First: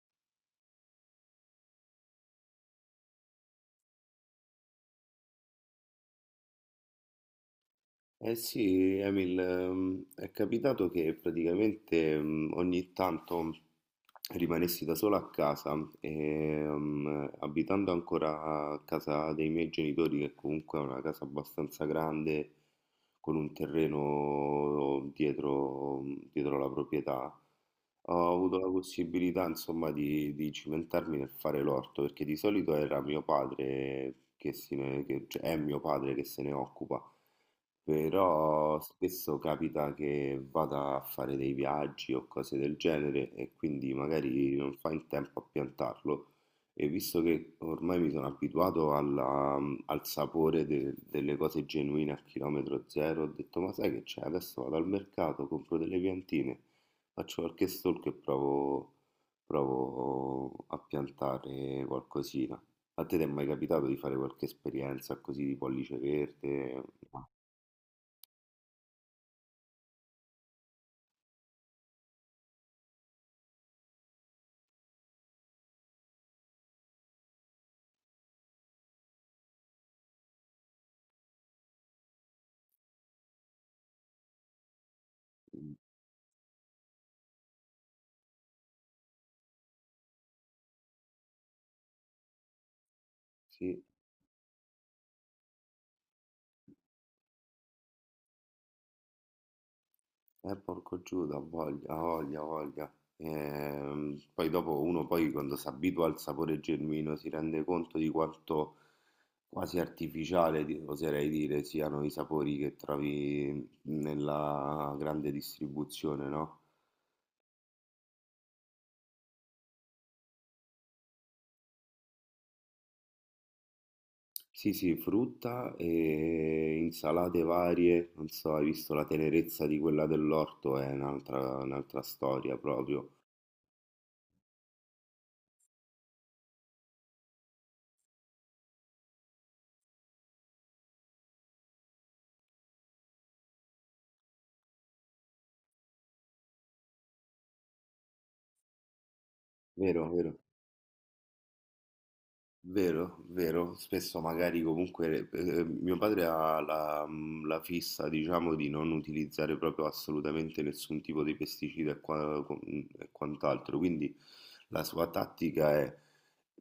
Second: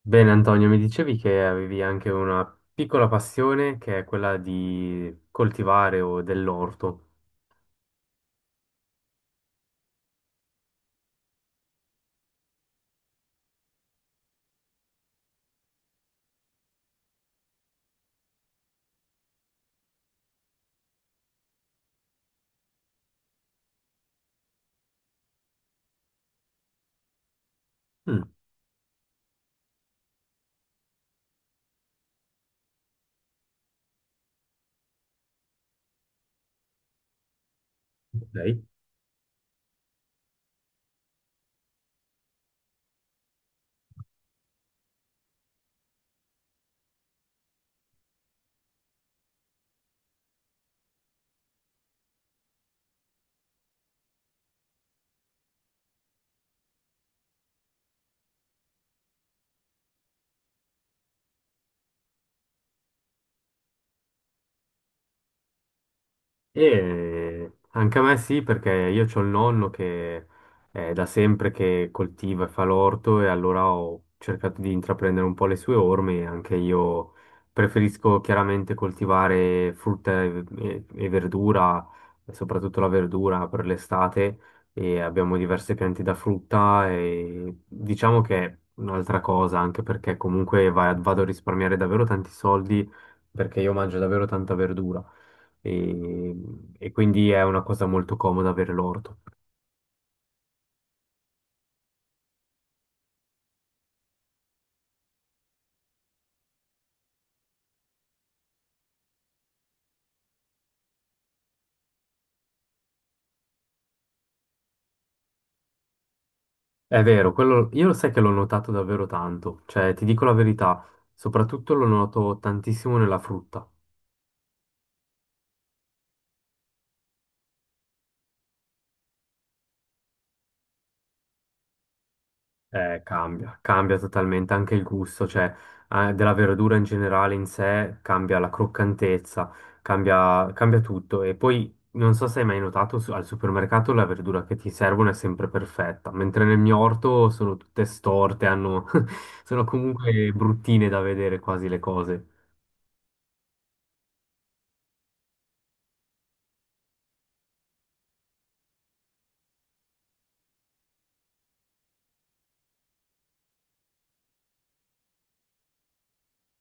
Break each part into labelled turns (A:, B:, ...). A: Bene, Antonio, mi dicevi che avevi anche una piccola passione che è quella di coltivare o dell'orto.
B: Eh sì, Emil, è capitato che praticamente ogni tanto rimanessi da solo a casa e abitando ancora a casa dei miei genitori, che comunque è una casa abbastanza grande, con un terreno dietro, dietro la proprietà,
A: Mm,
B: ho avuto la possibilità, insomma, di cimentarmi nel fare l'orto, perché di solito era mio padre che, se ne- che- cioè, è mio padre che se ne occupa.
A: ok.
B: Però spesso capita che vada a fare dei viaggi o cose del genere e quindi magari non fa in tempo a piantarlo. E visto che ormai mi sono abituato al sapore delle cose genuine a chilometro zero, ho detto: "Ma sai che c'è? Adesso vado al mercato, compro delle piantine, faccio qualche stalk e provo a piantare qualcosina." A te ti è mai capitato di fare qualche esperienza così di pollice verde?
A: E anche a me sì, perché io ho il nonno che è da sempre che coltiva e fa l'orto e allora ho cercato di intraprendere un po' le sue orme. Anche io preferisco chiaramente coltivare frutta e verdura, e soprattutto la verdura per l'estate e abbiamo diverse piante da frutta e diciamo che è un'altra cosa, anche perché comunque vado a risparmiare davvero tanti soldi perché io
B: Sì,
A: mangio davvero tanta verdura e, e quindi è una cosa molto comoda avere l'orto.
B: porco Giuda, ha voglia, ha voglia, ha voglia. Poi dopo uno poi quando si abitua al sapore genuino si rende conto di quanto quasi artificiale, oserei dire, siano i sapori che trovi nella grande distribuzione, no?
A: È vero, quello, io lo sai che l'ho notato davvero tanto, cioè ti dico la verità, soprattutto lo noto tantissimo nella frutta.
B: Sì, sì, frutta e insalate varie, non so, hai visto la tenerezza di quella dell'orto, è un'altra storia proprio,
A: Cambia totalmente anche il gusto, cioè della verdura in generale in sé, cambia la croccantezza, cambia tutto. E poi non so se hai mai notato al supermercato la verdura che ti servono è sempre perfetta, mentre nel mio orto sono tutte storte, hanno- sono
B: vero,
A: comunque
B: vero?
A: bruttine da vedere quasi le cose.
B: Vero, vero, spesso magari comunque mio padre ha la fissa, diciamo, di non utilizzare proprio assolutamente nessun tipo di pesticida e quant'altro, quindi la sua tattica è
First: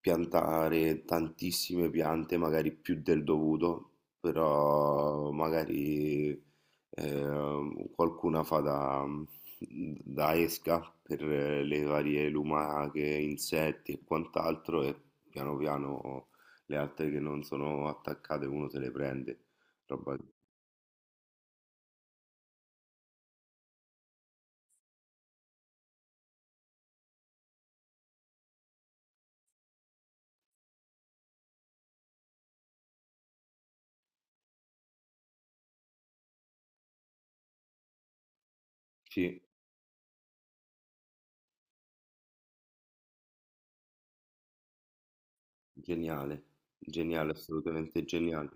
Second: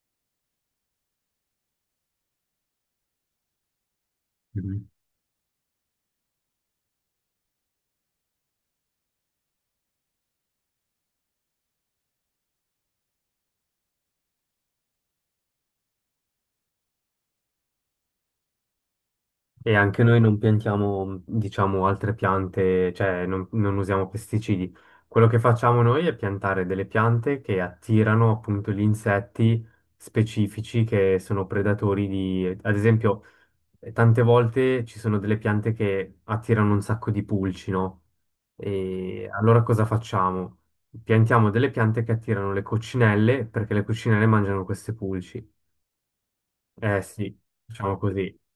B: piantare tantissime piante, magari più del dovuto, però magari qualcuna fa da esca per le varie lumache, insetti e quant'altro e piano piano le altre che non sono attaccate uno se le prende.
A: E anche
B: Roba.
A: noi non piantiamo, diciamo, altre piante, cioè non usiamo pesticidi. Quello che facciamo noi è piantare delle piante che attirano appunto gli insetti specifici che sono predatori di, ad esempio, tante volte ci sono delle piante che attirano un sacco di pulci, no? E
B: Sì,
A: allora cosa facciamo? Piantiamo delle piante che attirano le coccinelle perché le coccinelle mangiano queste pulci.
B: geniale,
A: Eh
B: geniale,
A: sì, facciamo
B: assolutamente
A: così.
B: geniale.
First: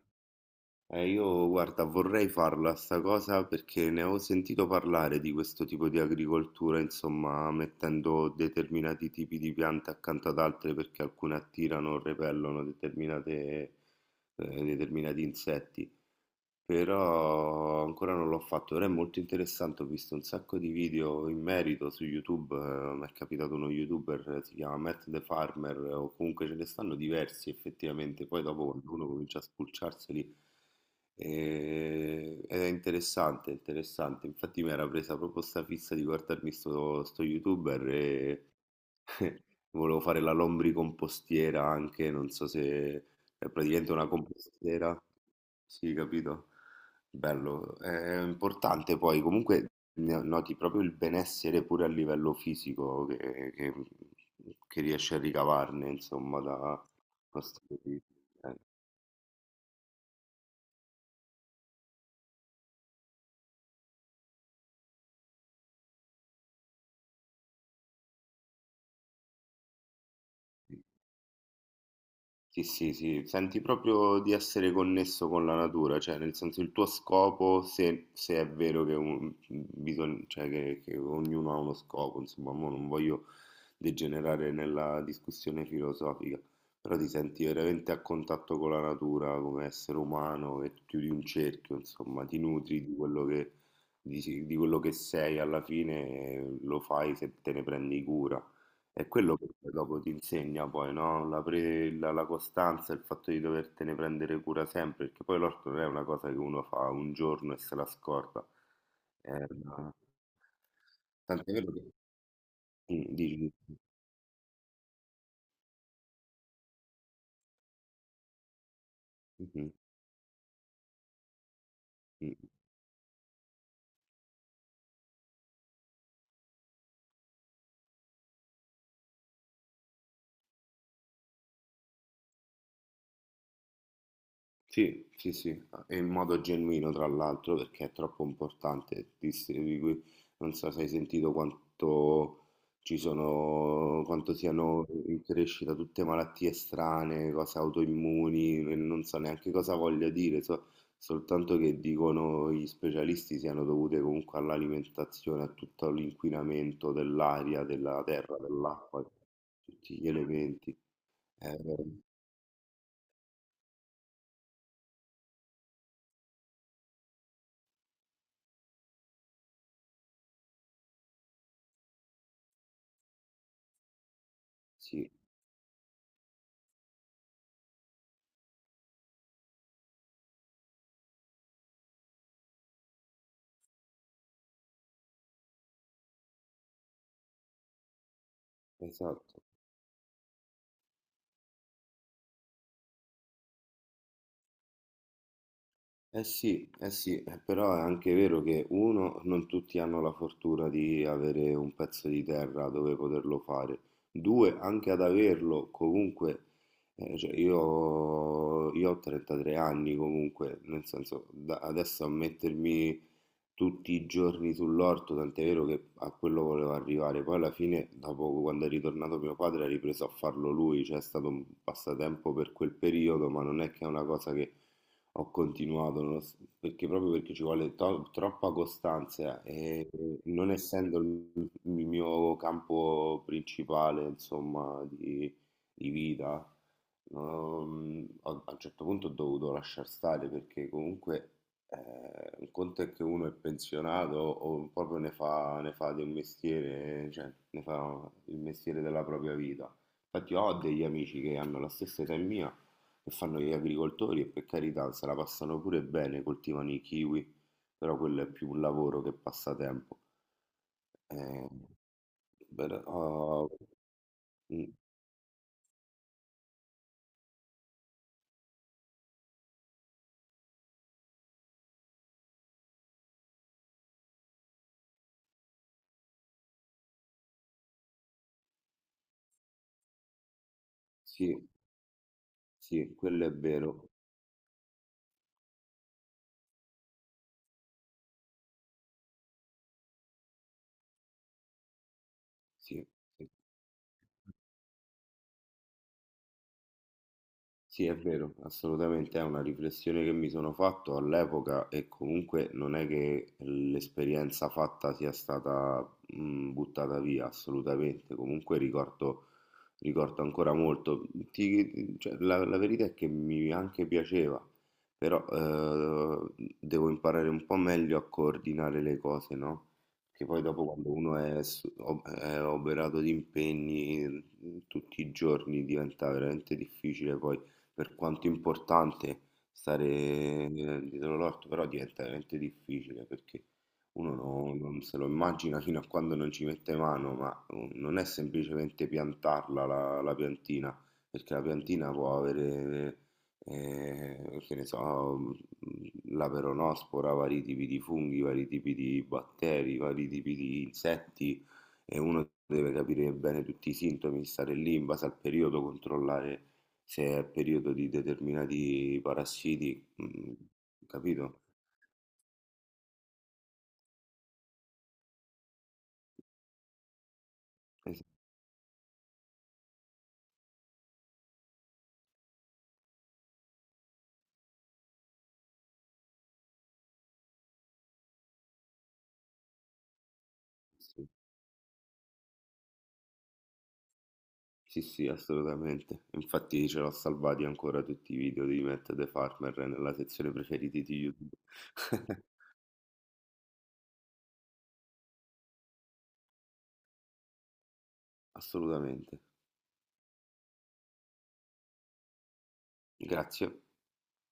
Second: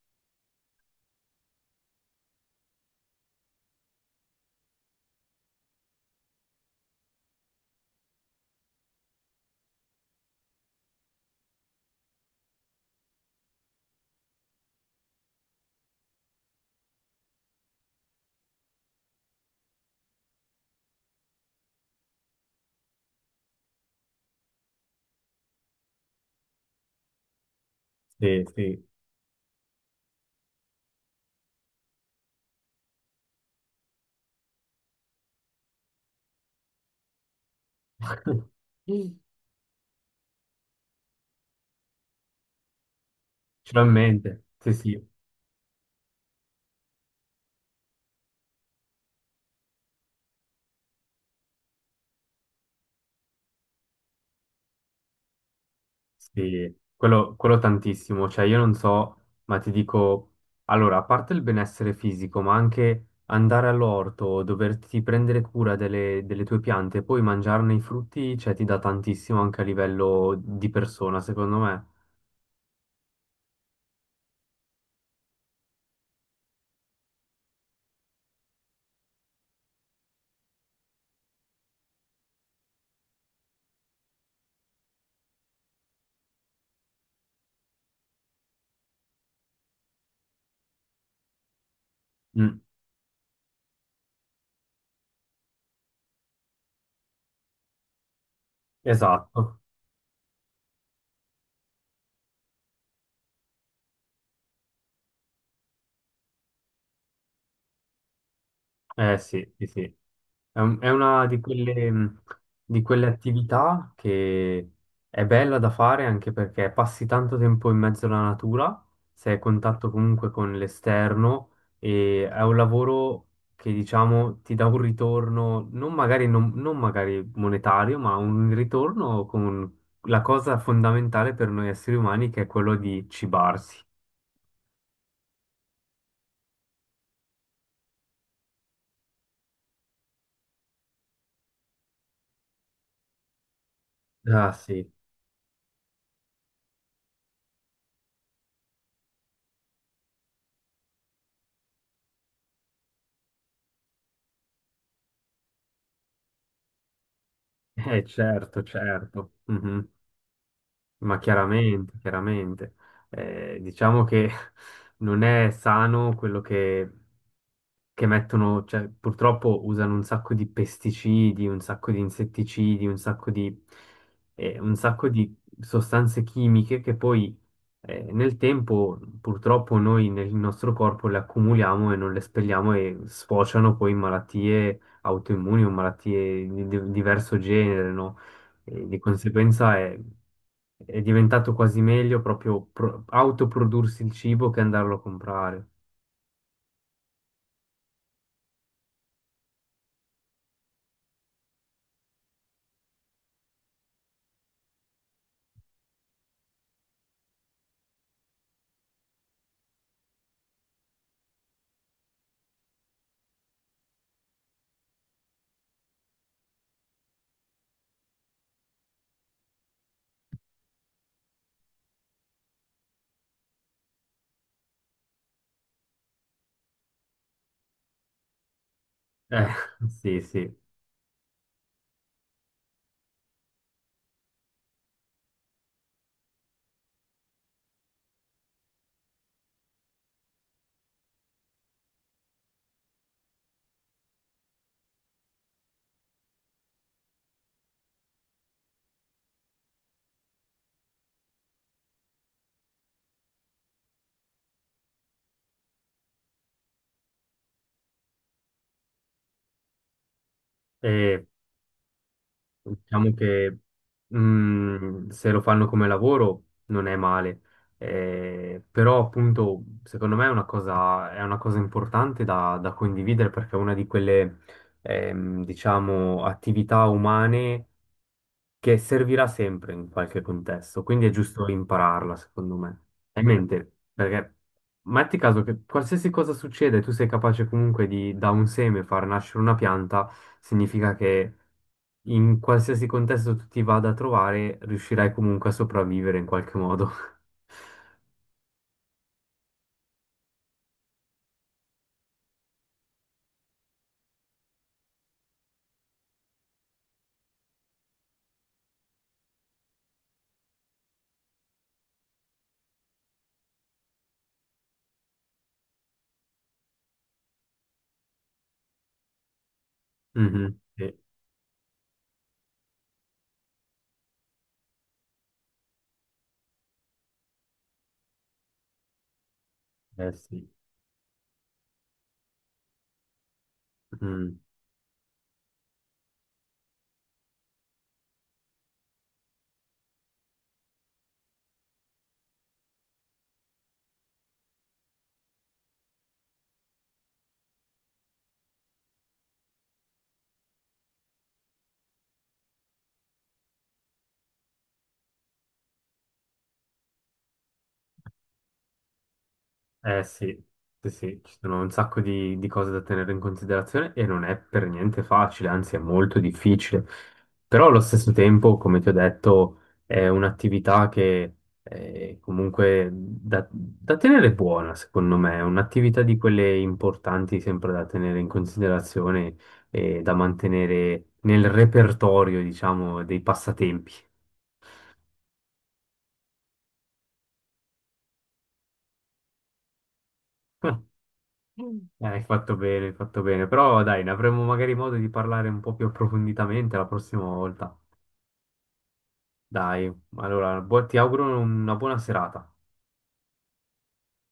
B: Io guarda, vorrei farla sta cosa perché ne ho sentito parlare di questo tipo di agricoltura, insomma, mettendo determinati tipi di piante accanto ad altre perché alcune attirano o repellono determinati insetti. Però ancora non l'ho fatto, però è molto interessante, ho visto un sacco di video in merito su YouTube, mi è capitato uno YouTuber, si chiama Matt the Farmer, o comunque ce ne stanno diversi effettivamente, poi
A: Sì,
B: dopo
A: sì.
B: quando uno comincia a spulciarseli ed è interessante, interessante, infatti mi era presa proprio sta fissa di guardarmi sto YouTuber e volevo fare la lombricompostiera anche, non so se è praticamente una
A: Finalmente, sì,
B: compostiera.
A: sì,
B: Sì, capito? Bello. È importante poi, comunque noti proprio il benessere pure a livello fisico che, riesci a ricavarne, insomma,
A: sì,
B: da
A: quello
B: questo.
A: tantissimo, cioè io non so, ma ti dico, allora, a parte il benessere fisico, ma anche andare all'orto, doverti prendere cura delle tue piante, e poi mangiarne i frutti, cioè ti dà tantissimo anche a livello di persona, secondo me.
B: Sì, sì, sì, senti proprio di essere connesso con la natura, cioè nel senso il tuo scopo, se è vero che, cioè, che ognuno ha uno scopo, insomma, mo non voglio degenerare nella discussione filosofica, però ti senti veramente a contatto con la natura come essere umano e chiudi un cerchio, insomma, ti
A: Mm,
B: nutri di quello che, di quello che sei alla fine, lo fai se te ne prendi cura. È quello che
A: esatto,
B: poi dopo ti insegna poi, no? La costanza, il fatto di dovertene prendere cura sempre, perché poi l'orto non è una cosa che uno fa un giorno e se la scorda.
A: eh
B: È
A: sì, sì,
B: una.
A: sì. È una
B: Tant'è vero che.
A: di quelle
B: Mm, dici, dici.
A: attività che è bella da fare anche perché passi tanto tempo in mezzo alla natura, sei a
B: Mhm,
A: contatto comunque con l'esterno e
B: mm.
A: è
B: Mm.
A: un lavoro che diciamo ti dà un ritorno, non magari, non magari monetario, ma un ritorno con la cosa fondamentale per noi esseri umani che è quello di cibarsi.
B: Sì, sì, sì, ah, e in modo genuino tra l'altro perché è troppo importante distribuirli. Non so se hai sentito quanto ci sono, quanto
A: Ah
B: siano
A: sì,
B: in crescita tutte malattie strane, cose autoimmuni, e non so neanche cosa voglio dire, soltanto che dicono gli specialisti siano dovute comunque all'alimentazione, a tutto l'inquinamento dell'aria, della terra,
A: certo,
B: dell'acqua,
A: certo. Mhm.
B: tutti gli elementi.
A: Ma
B: Eh,
A: chiaramente, chiaramente. Diciamo che non è sano quello che mettono, cioè purtroppo usano un sacco di pesticidi, un sacco di insetticidi, un sacco
B: sì,
A: di sostanze chimiche che poi nel tempo purtroppo noi nel nostro corpo le accumuliamo e non le espelliamo e sfociano poi in malattie autoimmuni o malattie di diverso genere, no? E di
B: esatto.
A: conseguenza è diventato quasi meglio proprio autoprodursi il cibo che andarlo a comprare.
B: Sì, eh sì, però è anche vero che uno, non tutti hanno la fortuna di avere un pezzo di terra dove poterlo fare. Due, anche ad averlo, comunque, cioè io ho 33 anni comunque, nel senso, adesso a mettermi tutti i giorni sull'orto, tant'è vero che a quello volevo arrivare. Poi alla fine, dopo quando è ritornato mio padre, ha ripreso a farlo lui, cioè è stato un passatempo per quel periodo, ma non è che è una cosa che ho continuato perché proprio perché ci vuole troppa costanza
A: Eh,
B: e
A: sì,
B: non
A: sì.
B: essendo il mio campo principale, insomma, di vita, a un certo punto ho dovuto lasciar stare perché comunque un conto è che uno è pensionato o proprio ne fa di un mestiere, cioè ne fa il mestiere della propria vita. Infatti ho degli amici che hanno la stessa età mia che fanno gli agricoltori e per carità se la passano pure bene, coltivano i kiwi, però quello è più un lavoro che passatempo.
A: E
B: Eh,
A: diciamo
B: però,
A: che
B: mm,
A: mm, se lo fanno come lavoro non è male. Però appunto, secondo me è una cosa importante da, da condividere perché è una di quelle, diciamo, attività umane che servirà sempre in qualche contesto, quindi è
B: sì,
A: giusto impararla, secondo me.
B: sì,
A: Hai
B: quello
A: in
B: è
A: mente,
B: vero,
A: perché metti caso che qualsiasi cosa succede, tu sei capace comunque di da un seme far nascere una pianta, significa che in
B: sì.
A: qualsiasi
B: Sì.
A: contesto tu ti vada a trovare, riuscirai comunque a sopravvivere in qualche modo.
B: Sì, è vero, assolutamente, è una riflessione che mi sono fatto all'epoca e comunque non è che l'esperienza fatta sia stata buttata via, assolutamente, comunque ricordo ancora molto. Cioè, la verità è che mi anche piaceva, però devo imparare un po' meglio a coordinare le cose, no? Che poi
A: Mhm,
B: dopo quando
A: sì,
B: uno è oberato di impegni tutti i giorni diventa veramente difficile poi per quanto importante stare
A: eh sì.
B: dietro l'orto, però diventa veramente difficile perché uno
A: Mm.
B: non se lo immagina fino a quando non ci mette mano, ma non è semplicemente piantarla la piantina, perché la piantina può avere, che ne so, mh, la peronospora, vari tipi di funghi, vari tipi di batteri, vari tipi di insetti e uno deve capire bene tutti i sintomi, stare lì in base al periodo, controllare se è periodo di determinati parassiti,
A: Eh
B: mm,
A: sì, sì, sì, ci
B: capito?
A: sono un sacco di cose da tenere in considerazione e non è per niente facile, anzi è molto difficile. Però allo
B: Sì,
A: stesso tempo, come ti ho detto, è un'attività che è comunque da, da tenere buona, secondo me, è un'attività di quelle importanti sempre da tenere in considerazione e da mantenere
B: sì,
A: nel repertorio, diciamo, dei passatempi.
B: sì, sì, assolutamente. Infatti ce l'ho salvati ancora tutti i video di Matt the Farmer nella sezione preferiti di YouTube.
A: Mm. Hai fatto bene, hai fatto bene. Però dai, ne avremo magari modo di parlare un po' più approfonditamente la prossima volta.
B: Assolutamente.
A: Dai, allora, ti auguro una buona serata.
B: Grazie.